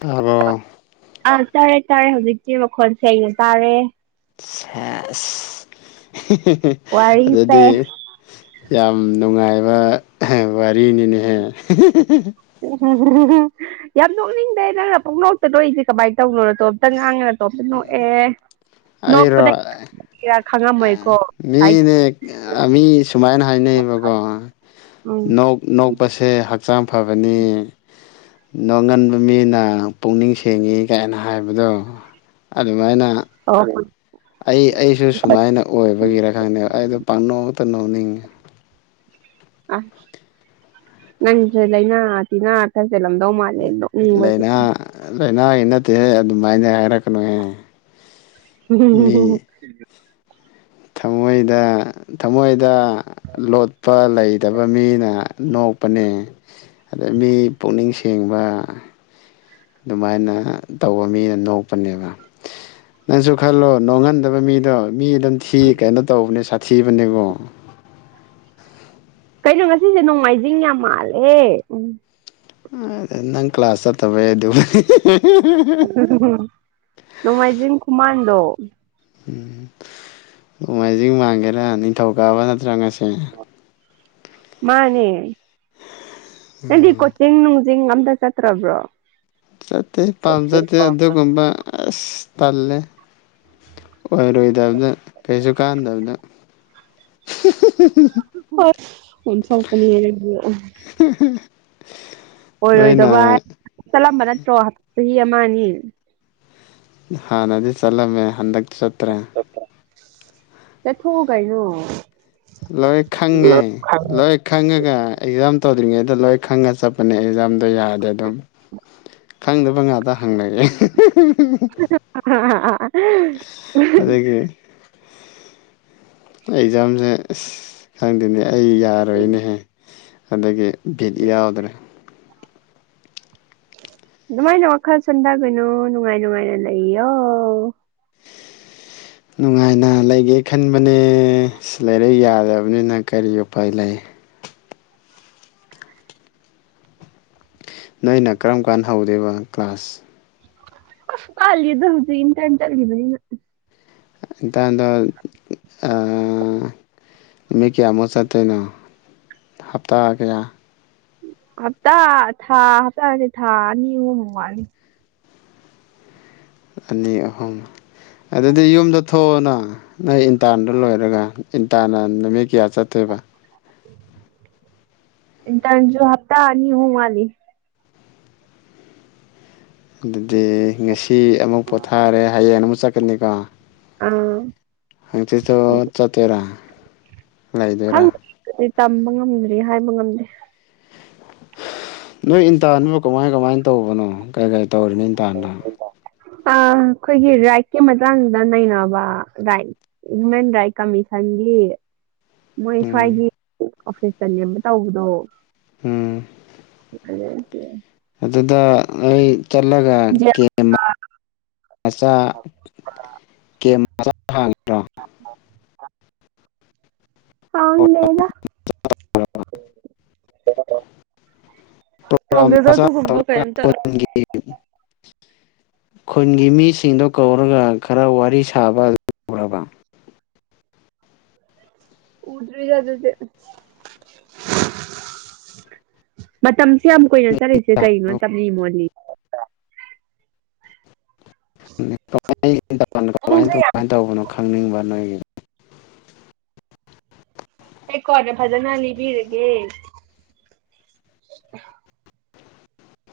ꯇꯥꯕ꯭ꯔꯣ ꯑꯥ ꯇꯥꯔꯦ ꯇꯥꯔꯦ ꯍꯧꯖꯤꯛꯇꯤ ꯃꯈꯣꯜ ꯁꯦꯡꯅ ꯇꯥꯔꯦ ꯁꯦꯁ ꯍꯤꯍꯤ ꯋꯥꯔꯤꯁꯦ ꯑꯗꯨꯗꯤ ꯌꯥꯝ ꯅꯨꯡꯉꯥꯏ ꯍꯦ ꯋꯥꯔꯤꯅꯤꯅꯦꯍꯦ ꯎꯤꯍꯤꯍꯤ ꯌꯥꯝ ꯅꯣꯛꯅꯤꯡꯗꯦ ꯅꯪꯅ ꯄꯣꯛꯅꯣꯛꯇ ꯅꯣꯛꯏꯁꯦ ꯀꯃꯥꯏ ꯇꯧꯕꯅꯣ ꯅꯇꯣꯝꯇ ꯉꯥꯡꯉ ꯇꯣꯝꯗ ꯅꯣꯛꯑꯦ ꯅꯣꯛꯄꯗ ꯌꯥ ꯑꯥ ꯃꯤꯅꯦ ꯑꯥ ꯃꯤ ꯁꯨꯃꯥꯏꯅ ꯍꯥꯏꯅꯌꯦꯕꯀꯣ ꯎꯝ ꯅꯣꯛ ꯅꯣꯛꯄꯁꯦ ꯍꯛꯆꯥꯡ ꯐꯕꯅꯦ ꯅꯣꯡꯒꯟꯕ ꯃꯤꯅ ꯄꯨꯛꯅꯤꯡ ꯁꯦꯡꯉꯤ ꯀꯥꯏꯅ ꯍꯥꯏꯕꯗꯣ ꯑꯗꯨꯃꯥꯏꯅ ꯑꯣ ꯑꯩ ꯑꯩꯁꯨ ꯁꯨꯃꯥꯏꯅ ꯑꯣꯏꯕꯒꯤꯔ ꯈꯪꯗꯦ ꯑꯩꯗꯣ ꯄꯪꯅꯣꯛ ꯇ ꯅꯣꯅꯤꯡꯉꯦ ꯑꯁ ꯅꯪꯁꯨ ꯂꯩꯅꯥ ꯇꯤꯅ ꯆꯪ ꯍꯦꯂꯝꯗꯨ ꯃꯥꯂꯦ ꯑꯩ ꯅꯣꯛꯅꯤꯡꯕꯒꯤ ꯂꯥꯏꯅꯥ ꯂꯥꯏꯅꯥꯒꯤ ꯅꯠꯇꯦꯍꯦ ꯑꯗꯨꯃꯥꯏꯅ ꯍꯥꯏꯔꯛꯀꯅꯣꯍꯦ [unintelligible] ꯊꯝꯃꯣꯏꯗ ꯊꯝꯃꯣꯏꯗ ꯂꯣꯠꯄ ꯂꯩꯇꯕ ꯃꯤꯅ ꯅꯣꯛꯄꯅꯦ ꯑꯗ ꯃꯤ ꯄꯨꯛꯅꯤꯡ ꯁꯦꯡꯕ ꯑꯗꯨꯃꯥꯏꯅ ꯇꯧꯕ ꯃꯤꯅ ꯅꯣꯛꯄꯅꯦꯕ ꯅꯪꯁꯨ ꯈꯜꯂꯣ ꯅꯣꯡꯍꯟꯗꯕ ꯃꯤꯗꯣ ꯃꯤ ꯑꯗꯨꯝ ꯊꯤ ꯀꯩꯅꯣ ꯇꯧꯕꯅꯦ ꯁꯥꯊꯤꯕꯅꯦꯀꯣ [inaudible] ꯀꯩꯅꯣ ꯉꯁꯤꯁꯦ ꯅꯣꯡꯃꯥꯏꯖꯤꯡ ꯌꯥꯝ ꯃꯥꯜꯂꯦ ꯎꯝ ꯑꯥ ꯅꯪ ꯀ꯭ꯂꯥꯁ ꯆꯠ ꯇꯕꯩ ꯑꯗꯨ ꯍꯦꯍꯦꯍꯦ ꯅꯣꯡꯃꯥꯏꯖꯤꯡ ꯈꯨꯃꯥꯟꯗꯣ ꯅꯣꯡꯃꯥꯏꯖꯤꯡ ꯃꯥꯡꯒꯦꯔꯥ ꯅꯤꯡꯊꯧ ꯀꯥꯕ ꯅꯠꯇ꯭ꯔꯥ ꯉꯁꯤ ꯃꯥꯅꯦ ꯅꯪꯗꯤ ꯀꯣꯆꯤꯡ ꯅꯨꯡꯖꯤꯡ ꯑꯝ ꯇ ꯆꯠꯇ꯭ꯔꯕ꯭ꯔꯣ ꯆꯠꯇꯦ ꯄꯥꯝꯖꯗꯦ ꯑꯗꯨꯒꯨꯝꯕ ꯑꯁ ꯇꯜꯂꯦ ꯑꯣꯏꯔꯣꯏꯗꯕꯗ ꯀꯩꯁꯨ ꯀꯥꯟꯅꯗꯕꯗ ꯑꯁ ꯑꯣꯟꯊꯣꯛꯄꯅꯤꯍꯦ ꯅꯪꯁꯨ [inaudible] ꯅꯣꯏꯅ ꯑꯣꯏꯔꯣꯏꯗꯕ ꯍꯥꯏ ꯆꯠꯂꯝꯕ ꯅꯠꯇ꯭ꯔꯣ ꯆꯍꯤ ꯑꯃ ꯑꯅꯤ ꯍꯥꯟꯅꯗꯤ ꯆꯠꯂꯝꯃꯦ ꯍꯟꯗꯛ ꯆꯠꯇ꯭ꯔꯦ ꯆꯠꯊꯣꯛꯑꯣ ꯀꯩꯅꯣ ꯂꯣꯏ ꯈꯪꯉꯦ ꯂꯣꯏ ꯈꯪꯉꯒ ꯑꯦꯛꯖꯥꯝ ꯇꯧꯗ꯭ꯔꯤꯉꯩꯗ ꯂꯣꯏ ꯈꯪꯉꯒ ꯆꯠꯄꯅꯦ ꯑꯦꯛꯖꯥꯝꯗꯣ ꯌꯥꯗꯦ ꯑꯗꯨꯝ ꯈꯪꯗꯕ ꯉꯥꯛꯇ ꯍꯪꯂꯛꯑꯦ ꯑꯍꯤ ꯑꯍꯤ ꯑꯗꯨꯒꯤ ꯑꯩꯖꯥꯝꯖꯦ ꯑꯁ ꯈꯪꯗꯦꯅꯦ ꯑꯩ ꯌꯥꯔꯣꯏꯅꯦꯍꯦ ꯑꯗꯨꯒꯤ ꯕꯤꯠ ꯌꯥꯎꯗ꯭ꯔꯦ ꯑꯗꯨꯃꯥꯏꯅ ꯋꯥꯈꯜ ꯁꯣꯟꯊꯒꯤꯅꯨ ꯅꯨꯡꯉꯥꯏ ꯅꯨꯡꯉꯥꯏꯅ ꯂꯩꯌꯣ ꯅꯨꯡꯉꯥꯏꯅ ꯂꯩꯒꯦ ꯈꯟꯕꯅꯦ ꯑꯁ ꯂꯥꯏꯔꯤꯛ ꯌꯥꯗꯕꯅꯤꯅ ꯀꯔꯤ ꯎꯄꯥꯏ ꯂꯩ ꯅꯣꯏꯅ ꯀꯔꯝ ꯀꯥꯟ ꯍꯧꯗꯧꯕ ꯀ꯭ꯂꯥꯁ ꯑꯁ ꯋꯥꯠꯂꯤꯗ ꯍꯧꯖꯤꯛ ꯏꯟꯇ꯭ꯔꯟ ꯆꯠꯂꯤꯕꯅꯤꯅ ꯏꯟꯇ꯭ꯔꯟꯗꯣ ꯑ ꯅꯨꯃꯤꯠ ꯀꯌꯥ ꯃꯨꯛ ꯆꯠꯇꯨꯏꯅꯣ ꯍꯞꯇꯥ ꯀꯌꯥ ꯍꯞꯇꯥ ꯊꯥ ꯍꯞꯇꯥ ꯅꯠꯇꯦ ꯊꯥ ꯑꯅꯤ ꯑꯍꯨꯝꯃꯨꯛ ꯋꯥꯠꯂꯤ ꯑꯅꯤ ꯑꯍꯨꯝ ꯑꯗꯨꯗꯤ ꯌꯨꯝꯗ ꯊꯣꯛꯑꯣꯅ ꯅꯣꯏ ꯏꯟꯇ꯭ꯔꯟꯗꯣ ꯂꯣꯏꯔꯒ ꯏꯟꯇ꯭ꯥꯔꯟꯅ ꯅꯨꯃꯤꯠ ꯀꯌꯥ ꯆꯠꯇꯣꯏ ꯕ ꯏꯟꯇ꯭ꯔꯟꯖꯨ ꯍꯥꯞꯇꯥ ꯑꯅꯤ ꯑꯍꯨꯝ ꯋꯥꯠꯂꯤ ꯑꯗꯨꯗꯤ ꯉꯁꯤ ꯑꯃꯨꯛ ꯄꯣꯊꯥꯔꯦ ꯍꯌꯦꯡ ꯑꯃꯨꯛ ꯆꯠꯀꯅꯤꯀꯣ ꯑꯥ ꯍꯥꯡꯆꯤꯠꯇꯣ ꯆꯠꯇꯣꯏꯔ ꯂꯩꯗꯣꯏꯔꯥ ꯈꯪꯗ꯭ꯔꯤ ꯇꯝꯕ ꯉꯝꯗ꯭ꯔꯤ ꯍꯥꯏꯕ ꯉꯝꯗꯦ ꯅꯣꯏ ꯏꯟꯇꯥ꯭ꯔꯟꯕꯨ ꯀꯃꯥꯏ ꯀꯃꯥꯏꯅ ꯇꯧꯕꯅꯣ ꯀꯩ ꯀꯩ ꯇꯧꯔꯤꯅꯤ ꯗꯥꯟꯅ ꯑ ꯑꯩꯈꯣꯏꯒꯤ ꯔꯥꯏꯠꯀꯤ ꯃꯇꯥꯡꯗ ꯅꯩꯅꯕ ꯔꯥꯏꯠ ꯍ꯭ꯌꯨꯃꯦꯟ ꯔꯥꯏꯠ ꯀꯃꯤꯁꯟꯒꯤ ꯃꯣꯏ ꯎꯝ ꯁ꯭ꯋꯥꯏꯒꯤ ꯑꯣꯐꯤꯁꯇꯅꯦꯕ ꯇꯧꯕꯗꯣ ꯎꯝ [unintelligible] ꯑꯗꯨꯗ ꯑꯩ ꯆꯠꯂꯒ ꯒ꯭ꯌꯥꯟ ꯀꯦꯝ ꯃꯆꯥ ꯀꯦꯝ ꯃꯆꯥ ꯐꯥꯡꯗ꯭ꯔꯣ ꯐꯥꯡꯗꯦꯗ ꯄ꯭ꯔꯣꯒ꯭ꯔꯥꯝ ꯇꯧꯗꯦꯗ ꯃꯆꯥ ꯑꯗꯨꯒꯨꯝꯕ ꯇꯧꯔꯒ ꯀꯩꯌꯤꯝꯇ ꯈꯨꯟꯒꯤ ꯈꯨꯟꯒꯤ ꯃꯤꯁꯤꯡꯗꯣ ꯀꯧꯔꯒ ꯈꯔ ꯋꯥꯔꯤ ꯁꯥꯕ ꯎꯔꯕ꯭ꯔꯥ ꯎꯗ꯭ꯔꯤꯗ ꯑꯗꯨꯗꯤ ꯃꯇꯝ ꯑꯁꯨꯛꯌꯥꯝ ꯀꯨꯏꯅ ꯆꯠꯂꯤꯁꯦ ꯀꯩꯒꯤꯅꯣ ꯇꯞꯂꯤ ꯃꯣꯜꯂꯤ [inaudible] ꯀꯃꯥꯏ ꯀꯃꯥꯏ ꯄꯨꯡꯁꯦ ꯌꯥꯝ ꯀꯃꯥꯏꯅ ꯇꯧꯕꯅꯣ ꯈꯪꯅꯤꯡꯕ ꯅꯣꯏꯒꯤꯗꯣ ꯑꯩ ꯀꯣꯟꯅ ꯐꯖꯅ ꯂꯤꯕꯤꯔꯒꯦ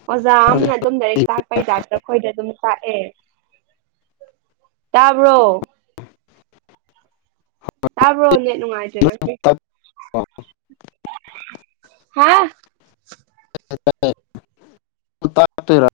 ꯑꯣꯖꯥ ꯑꯃꯅ ꯑꯗꯨꯝ ꯂꯥꯏꯔꯤꯛ ꯇꯥꯛꯄꯩ ꯇꯥꯏꯄꯇ ꯑꯩꯈꯣꯏꯗ ꯑꯗꯨꯝ ꯇꯥꯛꯑꯦ ꯇꯥꯕ꯭ꯔꯣ ꯇꯥꯕ꯭ꯔꯣ ꯅꯦꯠ ꯅꯨꯡꯉꯥꯏꯇ꯭ꯔꯦ ꯉꯁꯤ ꯍꯥ [unintelligible] ꯇꯥꯛ ꯇꯨꯏꯔ